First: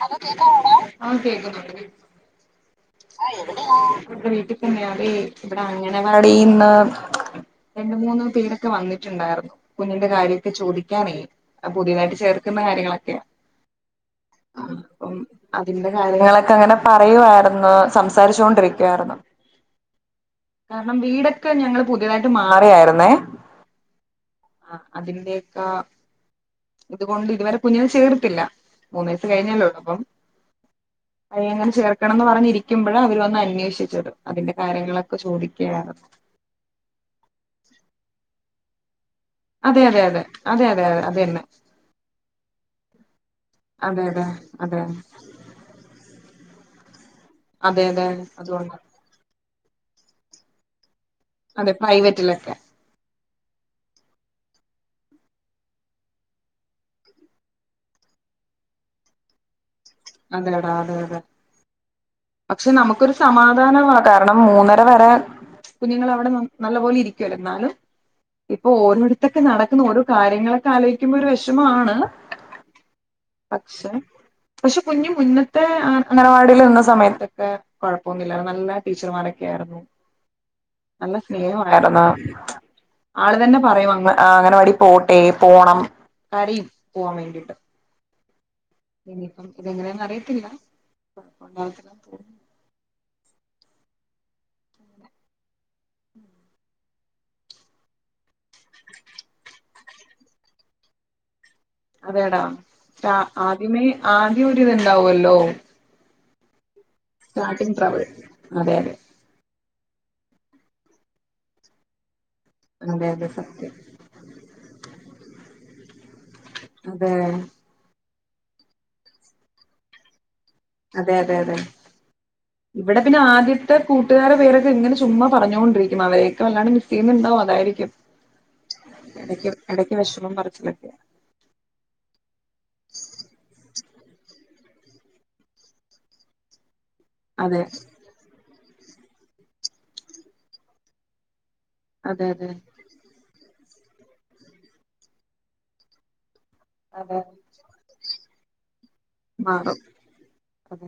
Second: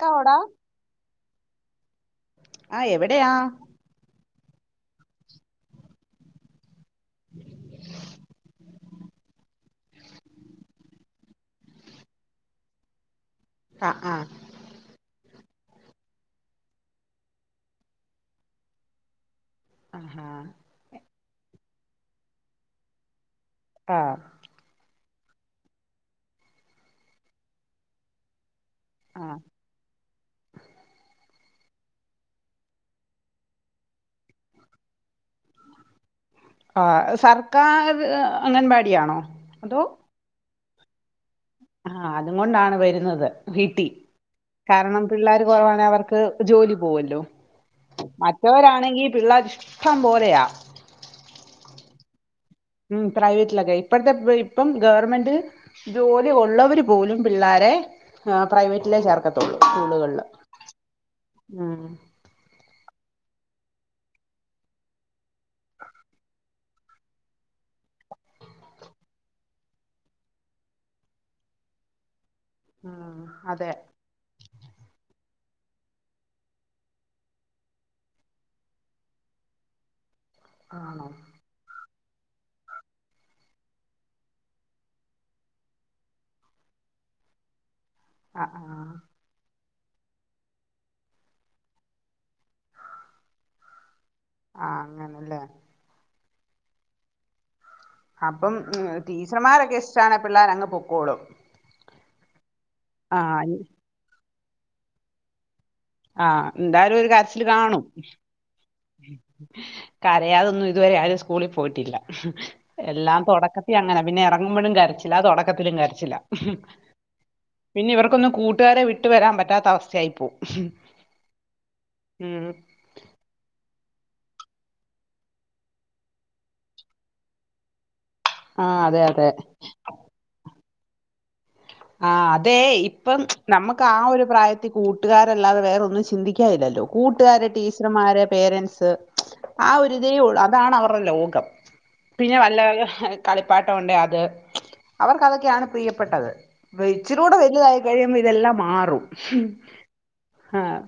Hello കേക്കാവോട ആഹ് കേക്കുന്നുണ്ട് കേക്കുന്നുണ്ട് ആഹ് എവിടെയാ ഇവിടെ വീട്ടിൽ തന്നെയതെ ഇവിടെ അംഗനവാടിന്ന് രണ്ടു മൂന്ന് പേരൊക്കെ വന്നിട്ടുണ്ടായിരുന്നു കുഞ്ഞിന്റെ കാര്യക്കെ ചോദിക്കാനേ പുതിയതായിട്ട് ചേർക്കുന്ന കാര്യങ്ങളൊക്കെ ആഹ് ആഹ് ആഹ് പ്പം അതിന്റെ കാര്യങ്ങളൊക്കെ അങ്ങനെ പറയുവായിരുന്നു സംസാരിച്ചോണ്ടിരിക്കുവായിരുന്നു ആഹ് കാരണം വീടൊക്കെ ഞങ്ങള് പുതിയതായിട്ട് മാറിയായിരുന്നേ ആഹ് ആഹ് അതിന്റയൊക്ക ഇതുകൊണ്ട് ഇതുവരെ കുഞ്ഞിനെ ചേർത്തില്ല മൂന്ന് ആ വയസ്സ് കഴിഞ്ഞല്ലേ ഉള്ളൂ അപ്പം അയങ്ങനെ ചേർക്കണന്ന് പറഞ്ഞിരിക്കുമ്പോഴ അവര് വന്ന് അന്വേഷിച്ചത് അതിന്റെ കാര്യങ്ങളൊക്കെ ചോദിക്കുയാരുന്നു ആഹ് സർക്കാർ അംഗൻവാടിയാണോ അതെ അതെ അതെ അതെ അതെ അതെ അതെന്നെ ആഹ് അതുകൊണ്ടാണ് വരുന്നത് വീട്ടിൽ കാരണം പിള്ളേർ കുറവാണെ അവർക്ക് ജോലി പോവ്വോല്ലോ മറ്റവരാണെങ്കിൽ പിള്ളേർ ഇഷ്ടം പോലെയാ അതെ പ്രൈവറ്റിലൊക്കെ ഉം പ്രൈവറ്റിലൊക്കെ ഇപ്പഴത്തെ ഇപ്പം ഗവർമെന്റ് ജോലി ഉള്ളവരു പോലും പിള്ളാരെ പ്രൈവറ്റിലേ ചേർക്കത്തുള്ളൂ സ്കൂളുകളിൽ അങ്ങനെടാ അതെ അതെ പക്ഷെ നമുക്കൊരു സമാധാനമാ കാരണം മൂന്നര വരെ കുഞ്ഞുങ്ങൾ അവിടെ നല്ല പോലെ ഇരിക്കുവല്ലോ ന്നാലും ഇപ്പൊ ഓരോടത്തൊക്കെ നടക്കുന്ന ഓരോ കാര്യങ്ങളൊക്കെ ആലോയ്ക്കുമ്പോരു വെഷമാണ് ഉം അതെ പക്ഷെ കുഞ്ഞ് മുന്നത്തെ അംഗനവാടിയിൽ ഇരുന്ന സമയത്തൊക്കെ കൊഴപ്പൊന്നുല്ലായിരുന്നു നല്ല ടീച്ചർമാരൊക്കെയിരുന്നു ആണോ നല്ല സ്നേഹണ്ടായിരുന്നു ആള് തന്നെ പറയും ആഹ് അംഗനവാടി പോട്ടെ പോണം കരയും പോവാൻ വേണ്ടിയിട്ട് ആഹ് ആഹ് ആഹ് ഇതെങ്ങനെയന്നറിയത്തില്ല ഇപ്പം ആഹ് അങ്ങനല്ലേ അപ്പം ടീച്ചർമാരൊക്കെ ഇഷ്ടാണെ പിള്ളേരങ്ങ് പൊക്കോളും അതെടാ ആ ആദ്യമേ ആദ്യം ഒരിതുണ്ടാവല്ലോ ആഹ് ഇണ്ടാ സ്റ്റാർട്ടിങ്ങ് ട്രബിൾ അതെ അതെ കരയാതൊന്നും ഇതുവരെ ആരും സ്കൂളിൽ പോയിട്ടില്ല എല്ലാം തുടക്കത്തി അങ്ങനാ പിന്നെ ഇറങ്ങുമ്പോഴും കരച്ചിലാ തുടക്കത്തിലും കരച്ചിലാ പിന്നെ ഇവർക്കൊന്നും കൂട്ടുകാരെ വിട്ടു വരാൻ പറ്റാത്ത അവസ്ഥയായിപ്പോവും അതെ അതെ അതെ ഇവിടെ പിന്നെ ആദ്യത്തെ കൂട്ടുകാരെ പേരൊക്കെ ഇങ്ങനെ ചുമ്മാ പറഞ്ഞുകൊണ്ടിരിക്കും അവരൊക്കെ വല്ലാണ്ട് മിസ് ചെയ്യുന്നുണ്ടാവും അതായിരിക്കും ആഹ് അതെ അതെ എടക്ക് വെഷമം പറച്ചിലൊക്കെയ. ആഹ് അതേ ഇപ്പം നമ്മക്കാ ഒരു പ്രായത്തി കൂട്ടുകാരല്ലാതെ വേറൊന്നും ചിന്തിക്കായില്ലല്ലോ. കൂട്ടുകാര് ടീച്ചർമാര് പേരന്റ്സ് ആ ഒരിതേയുള്ളൂ അതാണവറ് ലോകം. പിന്നെ വല്ല അങ്ങ് കളിപ്പാട്ട ഉണ്ടെ അത് അവർക്കതൊക്കെയാണ് പ്രിയപ്പെട്ടത്. വ ഇച്ചിലൂട വലുതായി കഴിയുമ്പ ഇതെല്ലാം മാറും ആഹ്.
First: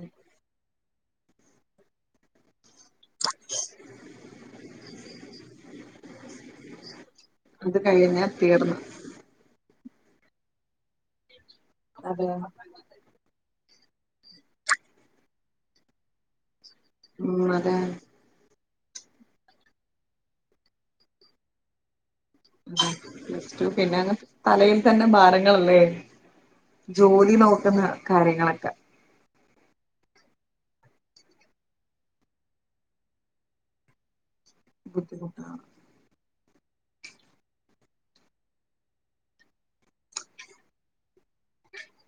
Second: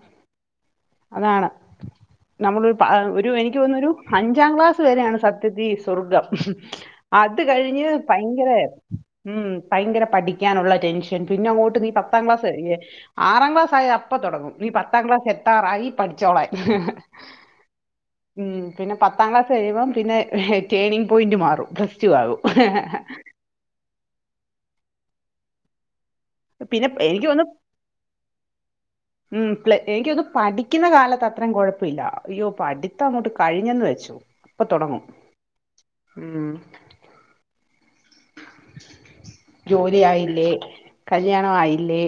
അതാണ് നമ്മള്. പ ഒരു എനിക്ക്യോന്നു ഒരു അഞ്ചാം ക്ലാസ് വരെണ് സത്യതി സ്വർഗം. അത് കഴിഞ്ഞ് ഭയങ്കരെ. ഉം ഭയങ്കര പഠിക്ക്യാനുള്ള ടെൻഷൻ പിന്നങ്ങോട്ട് നീ പത്താം ക്ലാസ് വരെ. ആറാം ക്ലാസ് ആയ അപ്പ തൊടങ്ങും നീ പത്താം ക്ലാസ് എത്താറായി പഠിച്ചോളാൻ. ഉം അതെ. ഉം പിന്നെ പത്താം ക്ലാസ് കഴിയുമ്പം പിന്നെ ടേണിങ് പോയിന്റ് മാറും പ്ലസ് ടു ആകും. റ്റു പിന്നങ് തലയിൽ തന്നെ ഭാരങ്ങളല്ലേ പിന്നെ എനിക്ക് ജോലി തോന്നുന്നു നോക്ക്ന്ന. കാര്യങ്ങളൊക്ക. ഉം പ്ലെ എനിക്ക്യോന്നുന്നു പഠിക്ക്ന്ന കാലത്തത്രേം കൊഴപ്പ ഇല്ല അയ്യോ പഠിത്തങ്ങോട്ട് കഴിഞ്ഞന്ന് വെച ചു അപ്പൊ തൊടങ്ങും ഉം. ജോലി ആയില്ലേ കല്യാണ ആയില്ലേ.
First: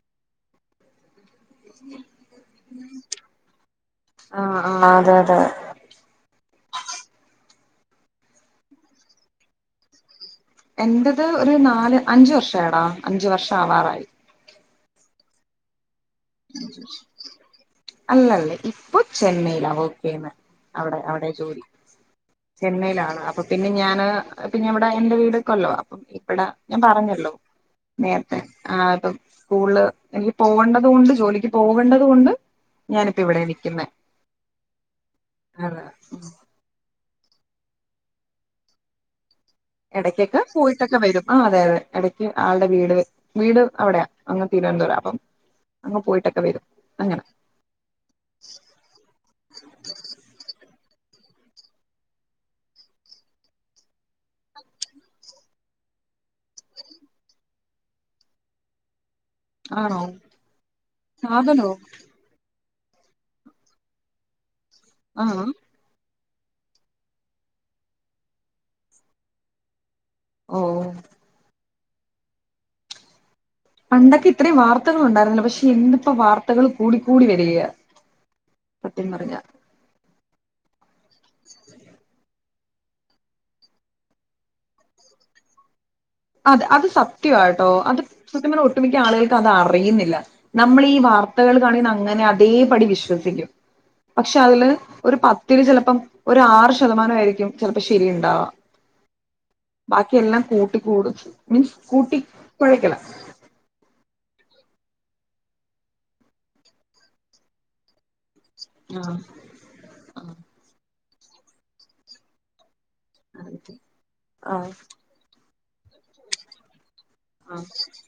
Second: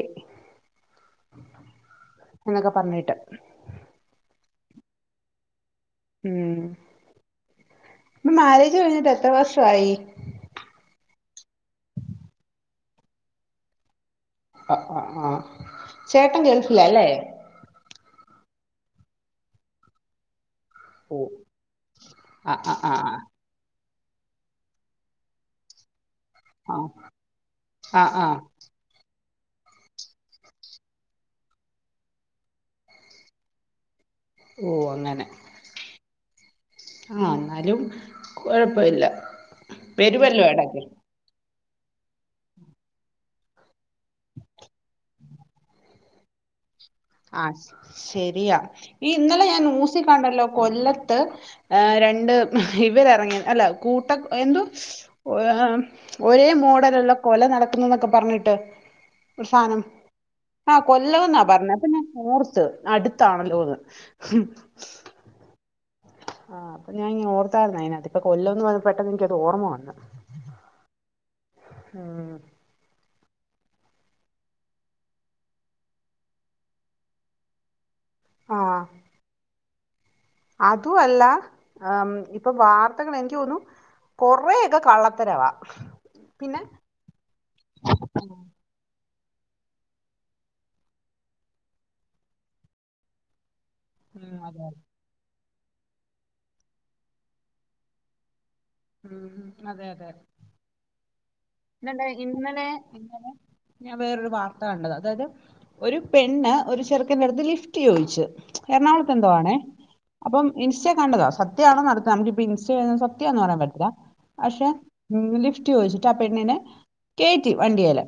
ഉം. ന്നൊക്കെ പർഞ്ഞിട്ട്. ആഹ് ആഹ് അതെ അതെ. ഉം പ്പ മാരേജ് കഴിഞ്ഞിട്ട് എത്ര വർഷവായി. എന്റത് ഒരു നാല് അഞ്ച് വർഷായെടാ അഞ്ച് വർഷ ആവാറായി. അ അ ആഹ് ചേട്ടൻ ഗൾഫില ലേ. അല്ല ല്ല ഇപ്പൊ ചെന്നൈയിലാ വർക്കെയ്യ്ന്നെ. അവിടെ ഓ അവിടെ ജോലി ആ ആ ആ ചെന്നൈയിലാണ് അപം. പിന്നെ ഞാന് പിന്നെവിടെ എന്റെ വീട് കൊല്ലവാ അപ്പ. വട ആ ഞാ പറഞ്ഞല്ലോ ആ ആ നേർത്തെ ആഹ്പ്പം സ്കൂൾല് എനിക്ക് പോവണ്ടത് കൊണ്ട്. ജോലിക്ക് പോവണ്ടത് കൊണ്ട് ഞാനിപ്പ ഇവിടെ നിക്ക്യുന്ന. ഓഹ് അങ്ങന ആഹ് ന്നാലും കൊഴപ്പ ഇല്ല. എടക്ക്യൊക്ക പോയിട്ടൊക്ക വരും ആഹ് അതെ അതെ എട ആൾടെ വീട് വീട് അവിടെയാ അങ്ങ് തിരുവനന്തപുരം അപ്പം. അങ്ങ് പോയിട്ടൊക്കെ വരും അങ്ങന. ആഹ് ശ് ശരിയാ ഈ ഇന്നലെ ഞാ നൂസി കണ്ടല്ലോ കൊല്ലത്ത്. ഏഹ് രണ്ട് ഇവരെറങ്ങി അല്ല കൂട്ട എന്തോ. ഒരേ മോഡല്ള്ള കൊല നടക്കുന്നു ന്നൊക്കെ പർഞ്ഞിട്ട്. പ്രസാനം ആഹ് കൊല്ലവുന്നാ പർഞ്ഞ. നോർത്ത് അടുത്താണല്ലോ അത്. ആഹ് ആഹ്. ആഹ് അപ്പ ഞാ ഇങ് ഓർത്തായിര്ന്നു അയ്നകത്ത് ഇപ്പ കൊല്ലന്ന് പർഞ്ഞ പെട്ടെന്ന് എനിക്ക്യത് ഓർമ്മ വന്ന്. ഓഹ്. ആഹ്. പണ്ടൊക്കെ ഇത്രിം വാർത്തകളുണ്ടായിരുന്നില്ല പക്ഷെ ഇന്ന്പ്പ വാർത്തകള് കൂടിക്കൂടി വരികയ. സത്യം പറഞ്ഞ അതു അല്ല ആം. പ്പ വാർത്തകള് എനിക്ക് തോന്നുന്നു കൊറെയൊക്കെ കള്ളത്തരവാ. പിന്നെ അത് അത് സത്യവാട്ടോ അത് സത്യം പർഞ്ഞ ഒട്ടുമിക്ക ആളുകൾക്ക് അതറിയുന്നില്ല. നമ്മളീ വാർത്തകൾ കണിണ അങ്ങനെ അതേപടി വിശ്വസിക്ക്യും. ഉം, പക്ഷെ അതില് അതെ ഒരു പത്തില് ചെലപ്പം ഒരാറ് ശതമാന ആയിരിക്ക്യും ചെലപ്പ ശരിയുണ്ടാവ. ഉം, ബാക്കിയെല്ലാം കൂട്ടി കൂട്. പിന്നെന്താ ഇന്നലെ ഇന്നലെ ഞാ വേറൊരു വാർത്ത കണ്ടത അതായ്ത്. ഒരു പെണ്ണ് ഒരു ചെറുക്കന്റെ അടുത്ത് ലിഫ്റ്റ് ചോദിച്ചു എറണാകുളത്ത് എന്തോ ആണേ അപ്പം ഇൻസ്റ്റ കണ്ടതാ സത്യമാണോ നടത്തുന്നത് നമുക്കിപ്പോ ഇൻസ്റ്റ സത്യം ആന് പറയാൻ പറ്റില്ല പക്ഷെ ലിഫ്റ്റ് ചോദിച്ചിട്ട് ആ പെണ്ണിനെ കേറ്റിവണ്ടിയെല്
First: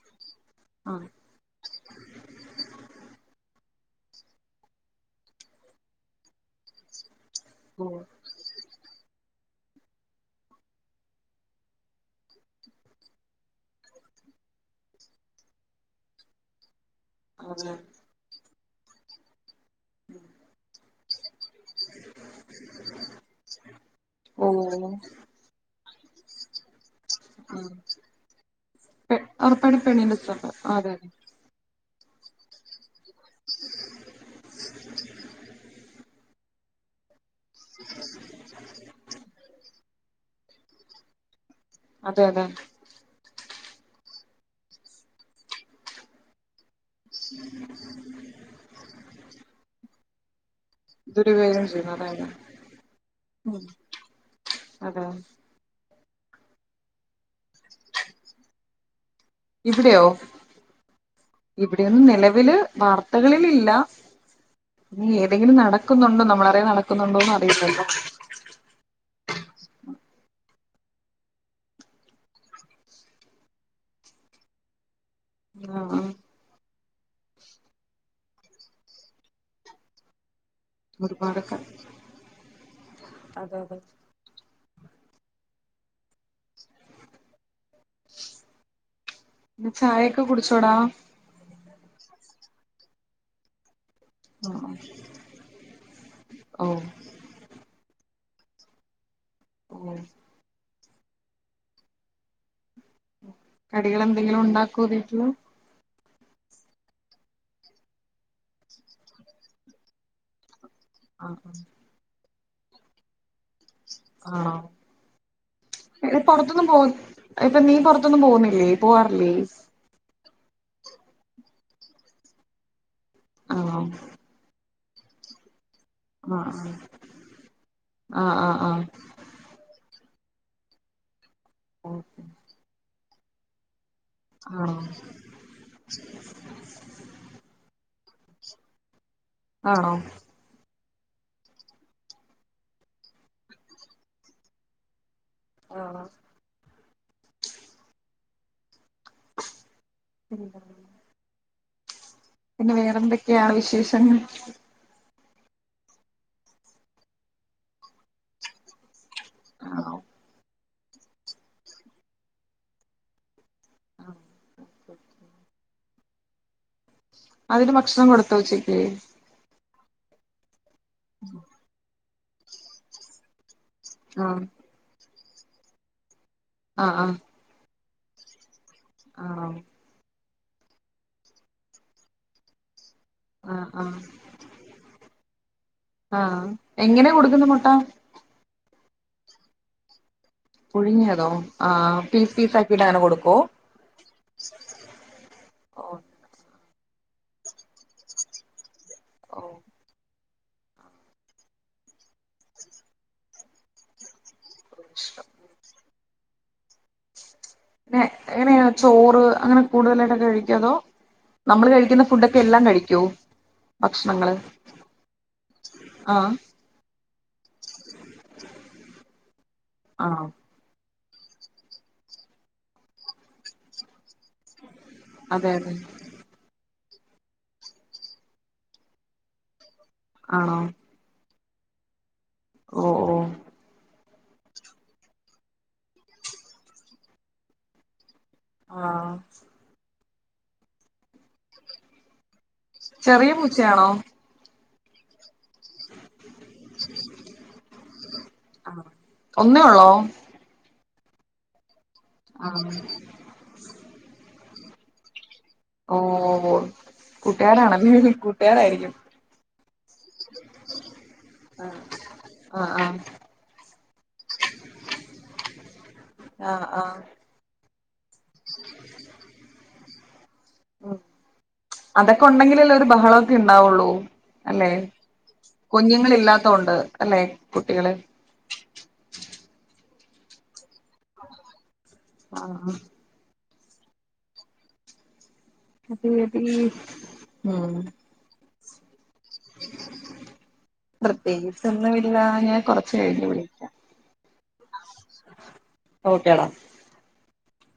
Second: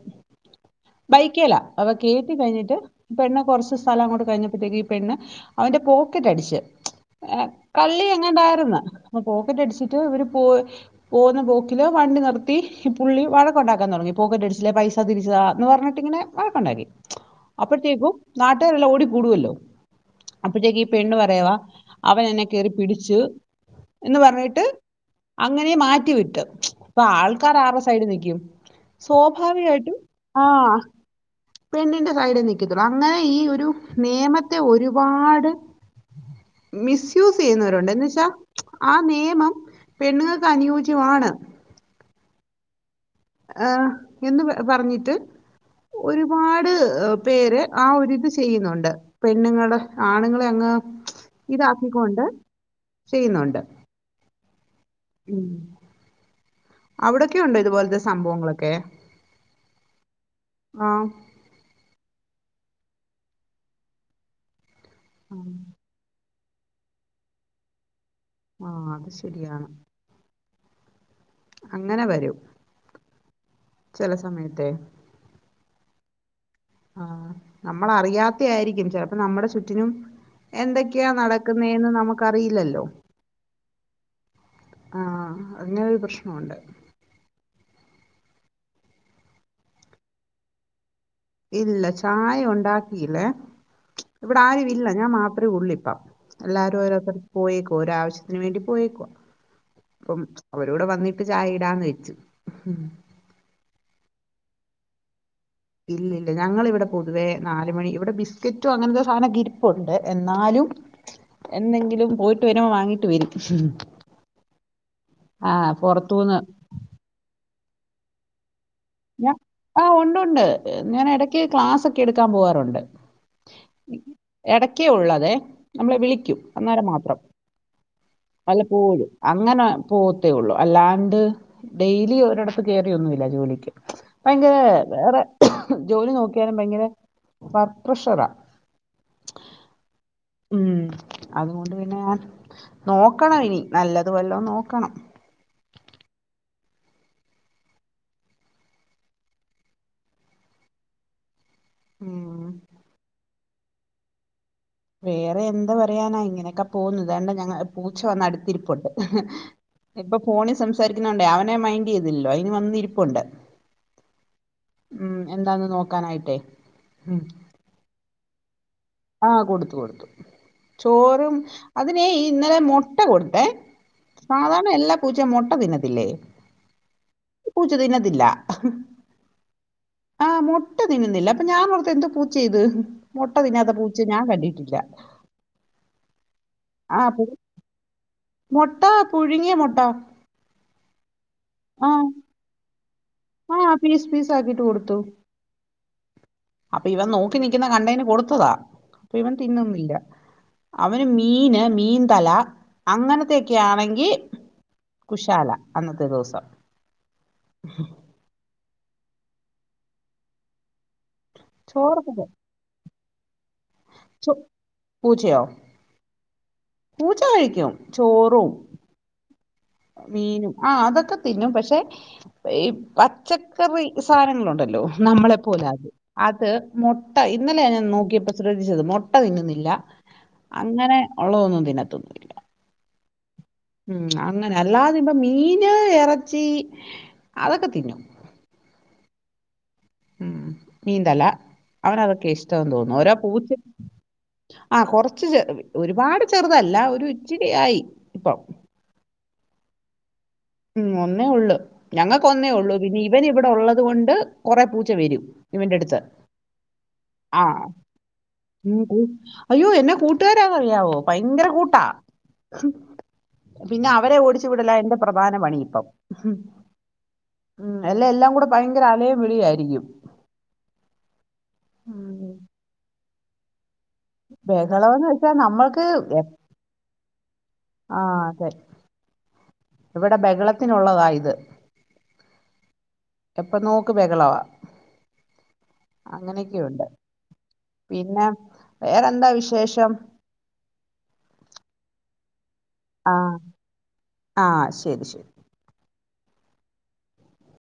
ബൈക്കേല അവകേറ്റികഴിഞ്ഞിട്ട് പെണ്ണ്കൊറ്ച്ച് സ്ഥലംങ്ങൊട് കഴിഞ്ഞപ്പോഴ്ത്തേക്ക് ഈപെണ്ണ് അവന്റെപോക്കറ്റടിച്ച് ഹെ കള്ളിഎങ്ങണ്ടായ്ര്ന്നു പോക്കറ്റടിച്ചിട്ട് ഇവര് പോയ് പോക്ന്നബോക്കില് വണ്ടിനിർത്തി ഈപുള്ളി വഴക്കുണ്ടാക്കാൻതൊടങ്ങി പോക്കറ്റ്ടിച്ച്ലെ പൈസതിരിച്ച്താ ന്ന്പറഞ്ഞിട്ടിങ്ങനെ വഴക്കുണ്ടാക്കി അപ്പഴ്ത്തേക്കും നാട്ടെരെല്ലാംഓടിക്കൂടുവല്ലോ അപ്പഴ്ത്തേക്ക് ഈപെണ്ണ്പറയവാ അവനന്നെ കേറിപിടിച്ചു എന്ന്പർഞ്ഞിട്ട് അങ്ങനെമാറ്റിവിട്ടു ഇപ്പ കാറാറസൈഡ്നിക്കും സ്വാഭാവികയിട്ടും ആഹ് പെണ്ണിന്റെസൈഡേ നക്ക്ത്തുള്ളൂ അങ്ങനെഈഒരു നിയമത്തെഒരുപാട് മിസ്യൂസ്സെയ്യുന്നവരുണ്ട് എന്ന് വെച്ചാ ആനിയമം പെണ്ണുങ്ങക്ക് അനുയോജ്യവാണ് അതെഅതെ ആഹ് എന്ന് പ പറഞ്ഞിട്ട് ഒരുപാട് പേര് ആ ഒരിത്ചെയിന്നുണ്ട് പെണ്ണുങ്ങളെ ആണുങ്ങളെഅങ്ങ് ഇതാക്കിക്കൊണ്ട് ചെയ്യുന്നൊണ്ട് അതാ അവ്ടൊക്കെണ്ടോ ഇതുപോൽത്തെ സംഭവങ്ങളൊക്കെ? ഇവിടെയോ ആ ഇവിടെയൊന്നും നെലവില് വാർത്തകളിലില്ല ആ ഇനിഏതെങ്കിലും നടക്കുന്നുണ്ടോ നമ്മളറിയൻ നടക്കുന്നുണ്ടോന്ന് അറിയില്ലല്ലോ ആഹ് അത്ശരിയാണ്. അങ്ങനെവരൂ ചെലെസമയത്തെ ആഹ് ആഹ് നമ്മളറിയാത്തെ ആരിക്കും ചിൽപ്പോനമ്മ്ടെചുറ്റിനും എന്തൊക്കെയാ നടക്കുന്നെന്ന്നമുക്കറിയില്ലല്ലോ? ആഹ് അങ്ങനെരുപ്രശ്നോണ്ട് പി ചായെക്കെകുടിച്ചോടാ? ഇല്ല ചായഉണ്ടാക്കീലേ ഇവ്ടെആരുഇല്ല ഞാൻമാത്രുഉള്ളിപ്പം എല്ലാരുംഓരോര്ത്ത പോയേക്കുവാ ഒരാവശ്യത്തിന് വേണ്ടി പോയേകുവ [unintelligible] പ്പം അവരോടെവന്നിട്ട് ചായയിടാന്ന് വെച്ചു കടികളന്തെങ്കിലുംണ്ടാക്കോവീട്ട്ല്? ഇല്ലില്ല ഞങ്ങിവിടെപൊതുവേനാലുമണി ഇവിടെബിസ്ക്കറ്റോ അങ്ങൻത്തെ സാധനൊക്കെ ഇരിപ്പുണ്ട് എന്നാലും എന്തെങ്കിലും പോയിട്ട് വരുമ്പോ വാങ്ങീട്ട് വരും ആണോ ആഹ് എടെ പൊറത്തൂന്ന് പുറത്തൊന്നും പോകു ഇപ്പൊ നീപൊറത്തൊന്നും പോകുന്നില്ലേ പോവാറില്ലേ? ആഹ് ഉണ്ട്ഉണ്ട് ഞാൻ എടക്ക് ക്ലാസ്സൊക്കെ എടുക്കാൻപോവാറുണ്ട് എടക്കെഉള്ളതെ നമ്മളെവിളിക്കും അന്നേരംമാത്രം വല്ലപ്പോഴും അങ്ങനെപോത്തേഒള്ളു അല്ലാണ്ട് ഡെയിലിഒരിടത്ത്കേറിയൊന്നുല്ല ജോലിക്ക് ഭയങ്കരവേറെ ജോലിനോക്കിയാലുംഭയങ്കര വർക്ക്പ്രഷറാ ആണോ? ഉം അതുകൊണ്ട്പിന്നെഞാൻ നോക്കണംഇനി നല്ലത് വല്ലൊംനോക്കണം. ആണോ? [unintelligible] [unintelligible] ഉം പിന്നെവേറെന്തൊക്കെയാണ് വിശേഷങ്ങൾ വേറെ എന്ത് പറയാനാ ഇങ്ങനെക്കെ പോവ്ന്ന് താണ്ടാഞങ്ങ പൂച്ചവന്നഅടുത്തിരിപ്പൊണ്ട് ഇപ്പൊഫോണിസംസാരിക്കുന്നോണ്ടേ അവനെമൈൻഡ് ചെയ്തില്ലലോ അയിന് വന്ന്ഇരിപ്പുണ്ട്. ഉം എന്താന്ന് നോക്കാനായിട്ടേ ഉം അതിന് ഭക്ഷണം കൊടുത്തൊ ഉച്ചക്ക് ആഹ് കൊടുത്തു കൊടുത്തു ചോറും അതിനെ ഇന്നലെ മൊട്ട കൊടുത്തേ സാധാരണ എല്ലാ പൂച്ചേ മൊട്ട തിന്നത്തില്ലേ ആഹ് ആഹ് ഈ പൂച്ച തിന്നത്തില്ല ആഹ് ആഹ് മൊട്ട തിന്നുന്നില്ല അപ്പൊ ഞാൻ ഓർത്ത് എന്ത് പൂച്ചേ ഇത് മൊട്ട തിന്നാത്ത പൂച്ച ഞാൻ കണ്ടിട്ടില്ല ആഹ് എങ്ങനാ കൊടുക്കുന്നെ മൊട്ട മൊട്ട പുഴുങ്ങിയ മൊട്ട പുഴുങ്ങിയതോ ആഹ് പീസ് പീസ് ആക്കിട്ടങ്ങനെ കൊടുക്കോ ആ പീസ് പീസ് ആക്കിട്ട് കൊടുത്തു അപ്പൊ ഇവൻ നോക്കി നിക്കുന്ന കണ്ടയിന് കൊടുത്തതാ അപ്പൊ ഇവൻ തിന്നുന്നില്ല അവന് മീന് മീൻ തല അങ്ങനത്തൊക്കെ ആണെങ്കി കുശാല അന്നത്തെ ദെവസം എങ്ങനെയ ചോറ് അങ്ങനെ കൂടുതലായിട്ട് ഒക്കെ കഴിക്കുവോ അതോ നമ്മള് കഴിക്കുന്ന ചോറൊക്കെ ഫുഡൊക്കെ എല്ലാം കഴിക്കോ ചൊ പൂച്ചയൊ പൂച്ച കഴിക്കും ചോറും- മീനും ആഹ് അതൊക്കെ തിന്നും പക്ഷെ ഈ പച്ചക്കറി സാനങ്ങളുണ്ടല്ലോ നമ്മളെ പോലാ അത് അത് മൊട്ട ഇന്നലെ ഞാൻ നോക്കിയപ്പോ ശ്രദ്ധിച്ചത് മൊട്ട തിന്നുന്നില്ല അങ്ങനെ ഒള്ളതൊന്നും തിന്നത്തൊന്നില്ല ഓഹ് ഓഹ് ഉം അങ്ങനെ അല്ലാതിപ്പം മീന് എറച്ചി അതൊക്കെ തിന്നും ആഹ് ഉം മീൻതല അവനതൊക്കെ ഇഷ്ട്ടംന്ന് തോന്നുന്നു ഓരോ പൂച്ച- ആഹ് കൊറച്ച് ചെറു ഒരുപാട് ചെറുതല്ല ഒരു ഇച്ചിരി ആയി ഇപ്പം ആഹ് ഒന്നേ ഉള്ളോ ഉം ഒന്നേ ഉള്ള് ഞങ്ങക്ക് ഒന്നേ ഉള്ളൂ പിന്നെ ഇവന് ഇവടെ ഉള്ളത് കൊണ്ട് കൊറെ പൂച്ച വരും ഓഹ് ആഹ് അയ്യോ എന്നാ കൂട്ടുകാരാന് അറിയാവോ ഭയങ്കര കൂട്ടാ ആഹ് ആഹ് പിന്നെ അവരെ ഓടിച്ചു വിടല എന്റെ പ്രധാന പണി ഇപ്പം എല്ല എല്ലാം കൂടെ ഭയങ്കര അലയും വിളിയായിരിക്കും ഉം അതൊക്കെ ഉം. ഒണ്ടെങ്കിലല്ലേ ഒരു ബഹളവോക്കെ ഇണ്ടാവുള്ളൂ ബഹളം എന്ന് വെച്ചാ നമ്മൾക്ക് എ തോണ്ട് അല്ലെ കുട്ടികൾ ആഹ് അതെ ഇവിടെ ബഹളത്തിനുള്ളതാ ഇത് ആഹ് ആഹ് എപ്പ നോക്ക് ബഹളവാ അങ്ങനെക്കെ ഒണ്ട് പിന്നെ- വേറെ എന്താ വിശേഷം പ്രത്യേകിച്ചൊന്നുമില്ല ഞാൻ കൊറ ഇച്ചിരി ആ കഴിഞ്ഞ് വിളിക്കാം ആ ശരി ശരി ഓക്കെടാ